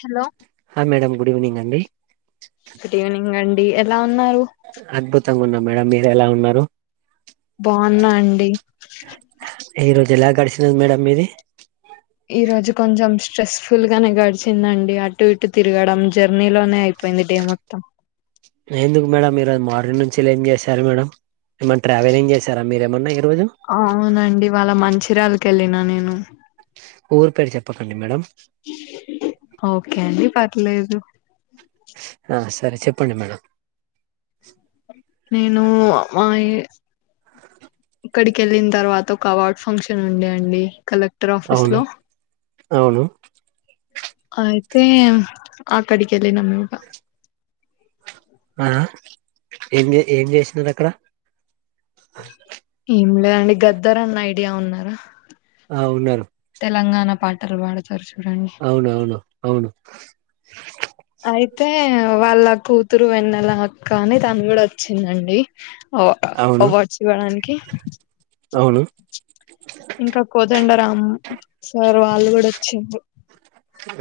hello హా madam good evening అండి good evening అండి డి ఎలా ఉన్నారు బాగున్నాం మేడమ్ మీరు ఎలా ఉన్నారు బాన్నా అండీ ఈ రోజు ఎలా గడిసినది మేడమ్ మీది ఈ రోజు కొంచెం స్ట్రెస్ఫుల్ గానే గడిచిందండి అటు ఇటు తిరగడం జర్నీ లోనే అయిపో యింది డే మొత్తం ఎందుకు మేడం మీరు మార్నింగ్ నుంచి ఏం చేశారు మేడం ఏమైన్న ట్రావెలింగ్ చేసారా మీరు ఏమన్నా ఎమ్ అవునండి ఇవాళ మంచిర్యాల కి ఎళ్ళిన నేను ఊరు పేరు చెప్పకండి మేడం ఓకే అండి పర్లేదు ఆ సరే చెప్పండి మేడం నేను మాయే ఇక్కడికి ఏళ్ళిన తర్వాత ఒక అవార్డ్ ఫంక్షన్ ఉండే అండి కల అవునా అవును అయితే ఆ అక్కడికి ఎల్లినామ్ ఇగ ఆ ఏం ఏ ఏం చేసినారు అక్కడ ఏం లేదండి గద్దర అన్న ఐడియా ఉన్నారా ఆ ఉన్నారు తెలంగాణ పాటలు పాడుతారు చూడు అవునవును అవును అయితే వాళ్ళ కూతురు వెన్నల అక్క అని తను కూడ వచ్చిందండి ఓ అవును అవార్డ్స్ ఇవ్వడానికి అవును ఇంక కోదండరామ్ సార్ వాళ్ళు కూడా వచ్చిండ్రు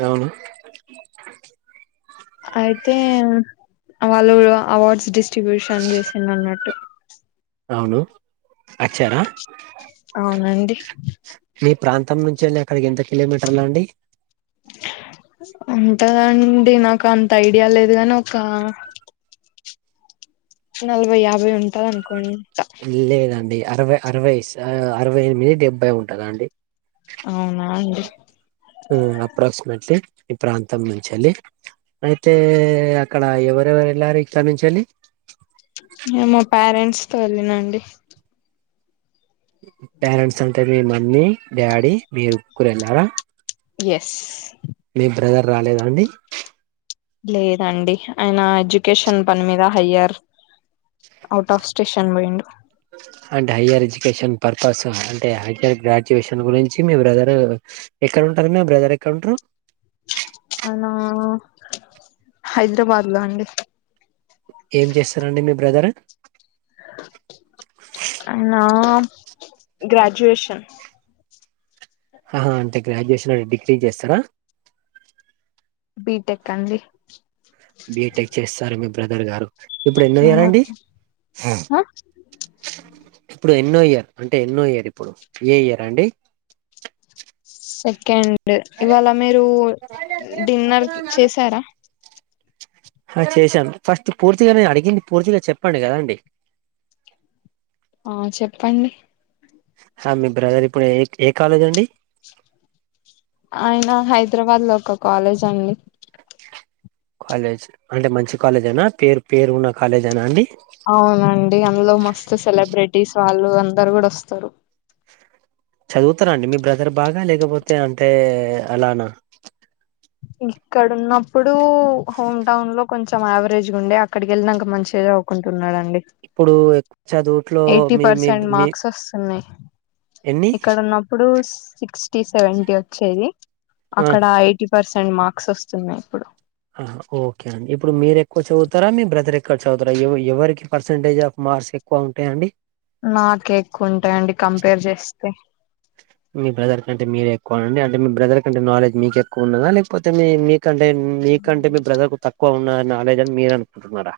అవును అయితే ఉ అ వాళ్ళు గుడ అవార్డ్స్ డిస్ట్రిబ్యూషన్ జేసిన్డ్ర్ అన్నట్టు రాములు అచ్చారా అవునండి మీ ప్రాంతం నుంచి అండి అక్కడికి ఎంత కిలోమీటర్లు అండి ఉంటదండి నాకు అంత ఐడియా లేదు గాని ఒకా నలభై యాభై ఉంటాదన్కోండ్ లేదండి అరవై అరవై ఇస్ అ అరవై మీ డెబ్బై ఉంటదా అండి అవునా అండి ఊ అప్రాక్స్మెట్లీ ఈ ప్రాంతం నుంచెల్లి అయితే అక్కడ ఎవరెవరు ఏళ్ళారు ఇక్కడ్ నుంచేల్లి నేన్ మా ప్యారెంట్స్ తో ఎళ్ళినా అండి ప్యారన్స్ అంటే మీ మమ్మీ డ్యాడీ మీ ఉక్కురెనా యస్ మీ బ్రదర్ రాలేదా అండి లేదండి ఆయన ఎజుకేషన్ పని మీద హయ్యర్ ఔట్ ఆఫ్ స్టేషన్ బొయిండు అంటే హయ్యర్ ఎజుకేషన్ పర్పస్ అంటే హయ్యర్ గ్రాజువెషన్ గురించి మీ బ్రదరూ ఎక్కడ ఉంటాది మీ బ్రదర్ ఎక్కడ్ ఉంట్రు [unintelligible] నో హైదరాబాద్ లో అండి ఏం చేస్తారండి మీ బ్రదర్ అయన్న గ్రాజ్యూయేషన్ హ హా అంటే గ్రాడ్యుయేషన్ అంటే డిగ్రీ జేస్తరా బీటెక్ అండి బీటెక్ చేస్తారు మీ బ్రదర్ గారు ఇప్పుడు ఎన్నో ఇయర్ అండి ఇప్పుడు ఎన్నో ఇయర్ అంటే ఎన్నో ఇయర్ ఇప్పుడు ఏ ఇయర్ అండి సెకెండ్ ఇవాళ మీరు డిన్నర్ చేసారా హా చేశాను ఫస్ట్ పూర్తిగా నే అడిగింది పూర్తిగా చెప్పండి గదా అండి ఆ చెప్పండి హా మీ బ్రదర్ ఇప్పుడు ఏక్ ఏ కాలేజ్ అండి ఆయన హైదరాబాద్ లో ఒక కాలేజ్ అండి కాలేజ్ అంటే మంచి కాలేజేనా పేరు పేరు ఉన్న కాలేజేనా అండి అవునండి అందులో మస్తు సెలబ్రిటీస్ వాళ్ళు అందరు గుడ్ ఒస్తారు చదువుతరా అండి మీ బ్రదర్ బాగా లేకపోతే అంటే అలానా ఇక్కడ ఉన్నప్పుడూ హోమ్ టౌన్ లో కొంచం యావరేజ్గ్ ఉండ్య అక్కడికి ఎళ్నంక మంచిగ జదువ్ కుంటున్నాడు అండి ఇప్పుడు ఎక్కువ చదువుట్లో ఎయిటీ మీ మీ పర్సెంట్ మీ మార్క్స్ ఒస్సై ఉన్నాయి ఎన్ని ఇక్కడ ఉన్నప్పుడు సిక్స్టీ సెవెంటీ వచ్చేది ఆ అక్కడ ఎయిటీ పర్సెంట్ మార్క్స్ ఒస్తున్నాయి ఇప్పుడు హహా ఓకే అండి ఇప్పుడు మీరు ఎక్కువ చదువుతరా మీ బ్రదర్ ఎక్కడ్ చదువుతరా ఎవ్వు ఎవరికి పర్సెంటేజ్ ఆఫ్ మ మార్స్ ఎక్కువ ఉంటాయండి నాకే ఎక్కువ ఉంటాయండి కంపేర్ జేస్తే మీ బ్రదర్ కంటే మీరే ఎక్కువ అండి అంటే మీ బ్రదర్ కంటే నాలెడ్జ్ మీకే ఎక్కువ ఉండదా లేక్పోతే మీ మీక్ కంటే మీకంటే మీ బ్రదర్ కు తక్కువ ఉన్న నాలేజ్ అన్ మీరు అనుకుంటున్నారా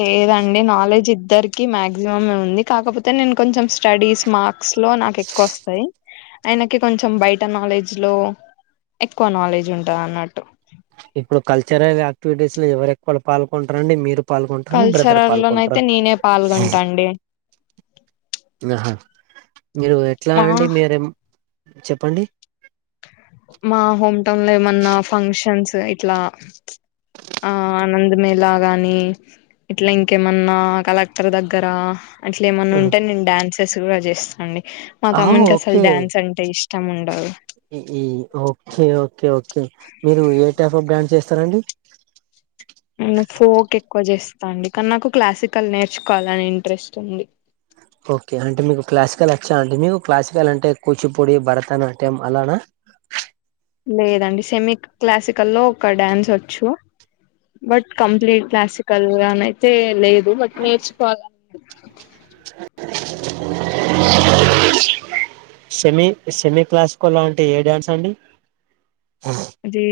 లేదండి నాలెడ్జ్ ఇద్దరికి మ్యాజిమమే ఉంది కాకపోతే నేను కొంచెం స్టడీస్ మార్క్స్ లో నా ఎక్కువ వస్తాయి ఆయనకి కొంచం బయట నాలెడ్జ్ లో ఎక్కువ నాలెడ్జ్ ఉంటంది అన్నట్టు ఇప్పుడు కల్చరల్ యాక్టివిటీస్ లో ఎవరు ఎక్కువలు పాల్కొంటరండి మీరు పాల్గొంటరా మీ బ్రదర్ కల్చరల్ పాల్కొంటరా లోనయితే నేనే పాల్గొంటా అండి ఉన్ అహా మీరు ఎట్లా మా అండి మీరేం చెప్పండి ఆ ఇట్లా ఆ ఆనంద్ మేళ గాని ఇట్లా ఇంకేమన్నా కలెక్టర్ దగ్గర అట్లా ఏమన్నా ఉంటే నేను డాన్సెస్ కూడా చేస్తా అండి మా ఆ తమ్మునికి అసలు డ్యాన్స్ అంటే ఇష్టం ఉండదు ఓకే ఓకే ఓకే ఓకే మీరు ఏ టైప్ ఆఫ్ బ్రాండ్ చేస్తారండి నేను ఫోక్ ఎక్కువ చేస్తా అండి కానీ నాకు క్లాసికల్ నేర్చుకోవాలని ఇంట్రెస్ట్ ఉంది ఓకే అంటే మీకు క్లాసికల్ పిచ్చా అంటే మీకు క్లాసికల్ అంటే కూచిపూడి భరతనాట్యం అలానా లేదండి సెమీ క్లాసికల్లో ఒక డ్యాన్స్ వచ్చు బట్ కంప్లీట్ క్లాసికల్ గానియితే లేదు బట్ నేర్చుకోవాల అ సెమీ సెమి క్లాసికల్ లాంటి ఏ డ్యాన్స్ అండి అది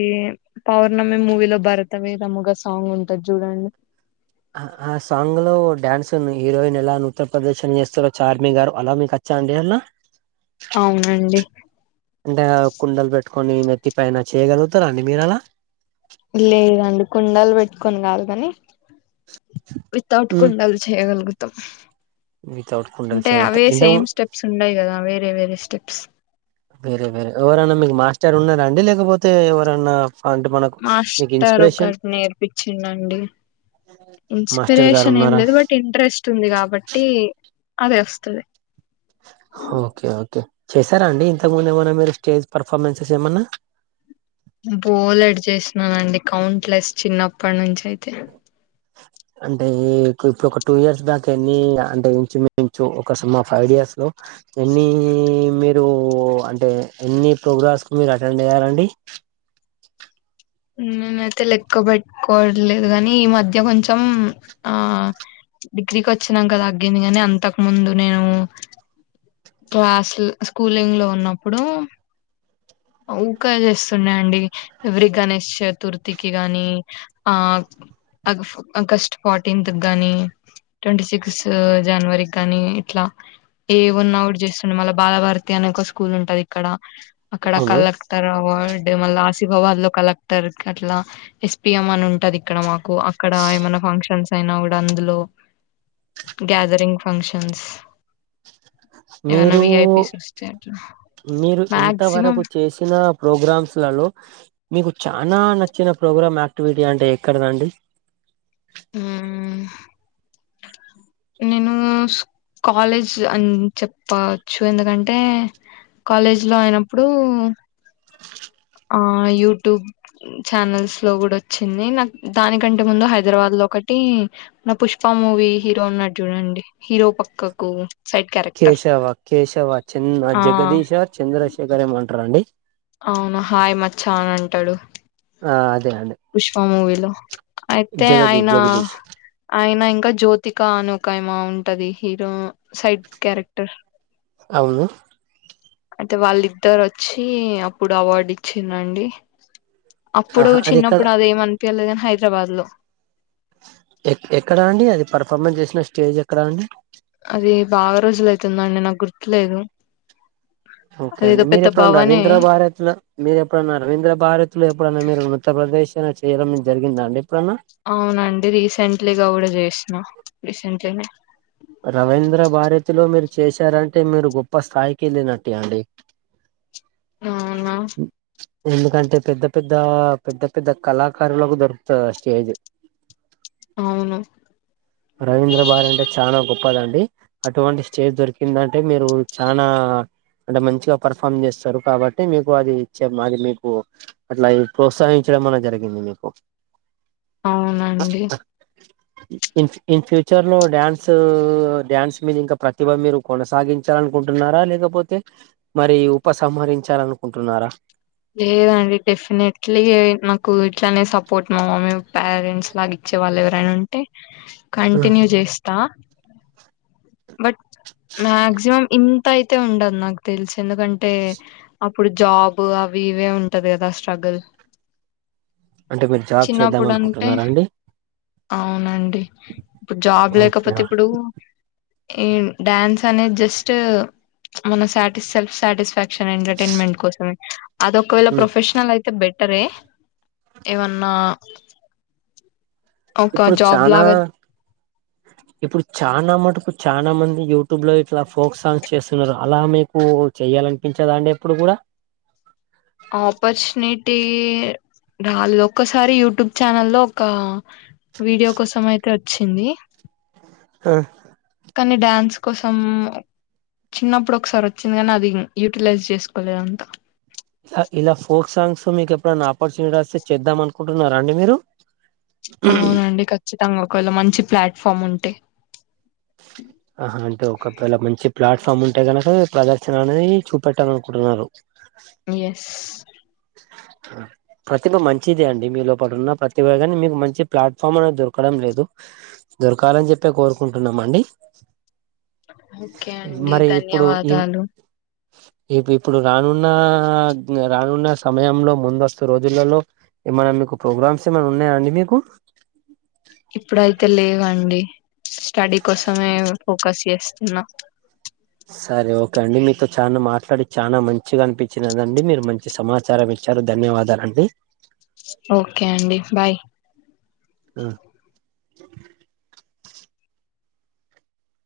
పౌర్ణమి మూవీలో భరత వేదముగా సాంగ్ ఉంటది చూడండి ఆ సాంగ్ లో ఓ డ్యాన్స్ హీరోయిన్ ఎలా అ నృత్య ప్రదర్శన చేస్తారో చార్మి గారు అలా మీకు చాండి రన్నా అవునండి అంటే కుండలు పెట్టుకొని నెత్తి పైన చేయ్యగలుగుతారా అండి మీరు అలా లేదండి కుండలు పెట్టుకొని కాదు కాని వితౌట్ కుండలు చేయగలుగుతా వితౌట్ కుండలు అంటే చేయగలుగుతారు అవే ఇంత సేమ్ స్టెప్స్ ఉండయి కదా వేరే వేరే స్టెప్స్ వేరే వేరే ఎవరన్నా మీకు మాస్టర్ ఉన్నారా అండి లేకపోతే ఎవరన్నా అంటే మనకు మీకు మాస్టర్ ఇన్స్పిరేషన్ ఒకటి నేర్పించిందండి మాస్టర్ గారు ఇన్స్పిరేషన్ ఏం ఉన్నారా లేదు బట్ ఇంట్రెస్ట్ ఉంది కాబట్టి అదే వస్తది చేసారా అండి ఇంతకు ముందు ఏమన్నా మీరు స్టేజ్ పర్ఫార్మెన్సెస్ ఏమన్నా బోలెడు చేసినానండి కౌంట్లెస్ చిన్నప్పటి నుంచి అయితే అంటే ఇప్పుడు ఒక టూ ఇయర్స్ బ్యాక్ ఎన్ని అంటే ఇంచు మించు ఒక సుమారు ఫైవ్ ఇయర్స్ లో ఎన్ని మీరు అంటే ఎన్ని ప్రోగ్రామ్స్ కు మీరు అటెండ్ అయ్యారండి నేనైతే లెక్క పెట్టుకోవట్లేదు గాని ఈ మధ్య కొంచెం ఆ డిగ్రీకి వచ్చినాంకా తగ్గింది కాని అంతకు ముందు నేను క్లాస్ స్కూలింగ్ లో ఉన్నప్పుడు ఇంకా చేస్తున్నా అండి ఎవరి గణేష్ చతుర్థికి గాని ఆ ఆగ్ ఆగస్టు ఫోర్టీన్త్ కి గానీ ట్వంటీ సిక్స్త్ జనవరి కానీ ఇట్లా ఏ ఉన్నా ఒకటి చేస్తుండే మళ్ళ బాలభారతి అనే ఒక స్కూల్ ఉంటది ఇక్కడ అక్కడ అవును కలక్టర్ అవార్డ్ మళ్ళ ఆసిఫాబాద్ లో కలక్ క్టర్ అట్లా ఎస్పిఎం అని ఉంటది ఇక్కడ మాకు అక్కడ ఏమన్నా ఫంక్షన్స్ అయినా కూడా అందులో గ్యాదరింగ్ ఫంక్షన్స్ ఏవనా మీరు విఐపిస్ వస్తే అట్లా మీరు మాక్సిమం ఇంతవరకు చేసిన ప్రోగ్రామ్స్లలో మీకు చానా నచ్చిన ప్రోగ్రామ్ యాక్టివిటీ అంటే ఎక్కడదండి ఉమ్ నేను కాలేజ్ అని చెప్పచ్చు ఎందుకంటే కాలేజీ లో అయినప్పుడు ఆ యూట్యూబ్ ఛానల్స్ లో కూడా వచ్చింది నా దానికంటే ముందు హైదరాబాద్ లో ఒకటి నా పుష్ప మూవీ హీరో ఉన్నాడు చూడండి హీరో పక్కకు సైడ్ క్యారెక్టర్ కేశవ కేశవ చ ఆ జగదీశ చంద్రశేఖర్ ఏమో అంటారండి అవును హాయ్ మచ్చా అని అంటాడు ఆ అదే అండి పుష్పమూవీలో అయితే జగదీష్ ఆయన జగదీష్ ఆయన ఇం ఇంకా జ్యోతిక అని ఉంటది ఉంటది హీరో సైడ్ క్యారెక్టర్ అవును అయితే వాళ్ళిద్దరు వచ్చి అప్పుడు అవార్డు ఇచ్చిందండి అప్పుడు ఆహా అది చిన్నప్పు ఎక్కడ ఏ అనిపిించలేగాని హైదరాబాద్ లో ఎ ఎక్కడా అండి అది పర్ఫార్మెన్స్ చేసిన స్టేజ్ ఎక్కడా అండి అది బాగా రోజుల అైతుందా అండి నాకు గుర్తులేదు ఓకే అదేదో అండి మీరు పెద్ద ఎప్పుడన్న భవనే రవీంద్ర భారత్లు మీరు ఎప్పుడన్నా రవీంద్ర భారత్తులు ఎప్పుడన్నా మీరు ఉన్నత్తరప్రదేశ్ చేయడం జరిగిందండి అవునండి రీసెంట్లీగా కూడా చేసా రీసెంట్లీనే రవీంద్ర భార్యతిలో మీరు చేశారంటే మీరు గొప్ప స్థాయికి వెళ్ళినట్టు అండి అవునా ఎందుకంటే పెద్ద పెద్ద పెద్ద పెద్ద కళాకారులకు దొరుకుతుంది స్టేజ్ అవును రవీంద్ర భార అంటే చాలా గొప్పదండి అటువంటి స్టేజ్ దొరికిందంటే మీరు చనా అంటే మంచిగా పర్ఫార్మ్ చేస్తారు కాబట్టి మీకు అది ఇచ్చే అది మీకు అట్లా ప్రోత్సహించ మ జరిగింది మీకు అవునండి ంచి ఇన్ ఫ్యూచర్ లో డ్యాన్స్ డ్యాన్స్ మీద ఇంకా ప్రతిభ మీరు కొనసాగించాలనుకుంటున్నారా లేద కాకపోతే మరి ఉపసంహరించాల అనుకుంటున్నారా లేదండి డెఫినెట్లీ నాకు ఇట్లనే సపోర్ట్ మా మమ్మీ పేరెంట్స్ లాగా వచ్చే వాళ్ళు ఎవరైనా ఉంటే కంటిన్యూ చేస్తా బట్ మక్సిమమ్ ఇన్ అయితే ఉండదు నాకు తెలిసు ఎందుకంటే అప్పుడు జాబ్ అవి ఇవే ఉంటది కదా స్ట్రగుల్ అంటే మీరు జాబ్ చేద్దాం చిన్నప్పుడు అంటే అనుకుంటున్నారా అండి అవునండి ఇప్పుడు జాబ్ ఓకే లేకపోతే ఇప్పుడు ఈ డ్యాన్స్ అనే జస్ట్ మనటి సెల్ఫ్ సాటిస్ఫాక్ అది ఒకే ప్రొఫెషనల్ అయితే పెట్టరి ఇవన్నా ఒకకా ఇప్పుడు జాబ్ చానా లాగా ఇప్పుడు చాలనాా మటుకు చా లా మంది యూట్యూబ్ లో ఇట్లా ఫోక్ సాంగ్స్ చేస్తున్నారు అలా మీకు చెయ చేయ్యాలనిపించదా అండి ఎప్పుడు కూడా పర్చునిటీ రళ్ ఒక్కసారి యూట్యూబ్ ఛానల్ లో ఒక వీడియో కోసం అయితే వచ్చింది ఆ కానీ డ్యాన్స్ కోసం చిన్నప్పుడు ఒకసారి వచ్చింది కానీ అది యూటిలైజ్ చేసుకోలేదంతా ఇలా ఫోక్ సాంగ్స్ మీకు ఎప్పుడైనా ఆపర్చునిటీ వస్తే చేద్దాం అనుకుంటున్నారా అండి మీరు అవునండి ఖచ్చితంగా ఒకవేళ మంచి ప్లాట్ఫామ్ ఉంటే ఆహా అంటే ఒకవేళ మంచి ప్లాట్ఫామ్ ఉంటే కనుక ప్రదర్శన అనేది చూపెట్టాల అనుకుంటున్నారు ఎయస్ ఆ ప్రతిభ మంచిదే అండి మీ లోపటు ఉన్న ప్రతిభ కానీ మీకు మంచి ప్లాట్ఫామ్ అనేది దొరకడం లేదు దొరకాలని చెప్పే కోరుకుంటున్నామ అండి ఓకే అండి మరి ఇప్పుడు ఈ ధన్యవాదాలు ఇప్పుడు రానున్న సమయంలో ముందస్తు రోజులలో ఏమన్నా మీకు ప్రోగ్రామ్స్ ఏమన్నా ఉన్నాయా అండి మీకు ఇప్పుడైతే లేవండి స్టడీ కోసమే ఫోకస్ చేస్తా న్నం సరే ఓకే అండి మీతో చాలా మాట్లాడి చానా మంచిగా అనిపించిదండి మీరు మంచి సమాచారం ఇచ్చారు ధన్య వాదాలండి ఓకే అండి బాయ్ ఆ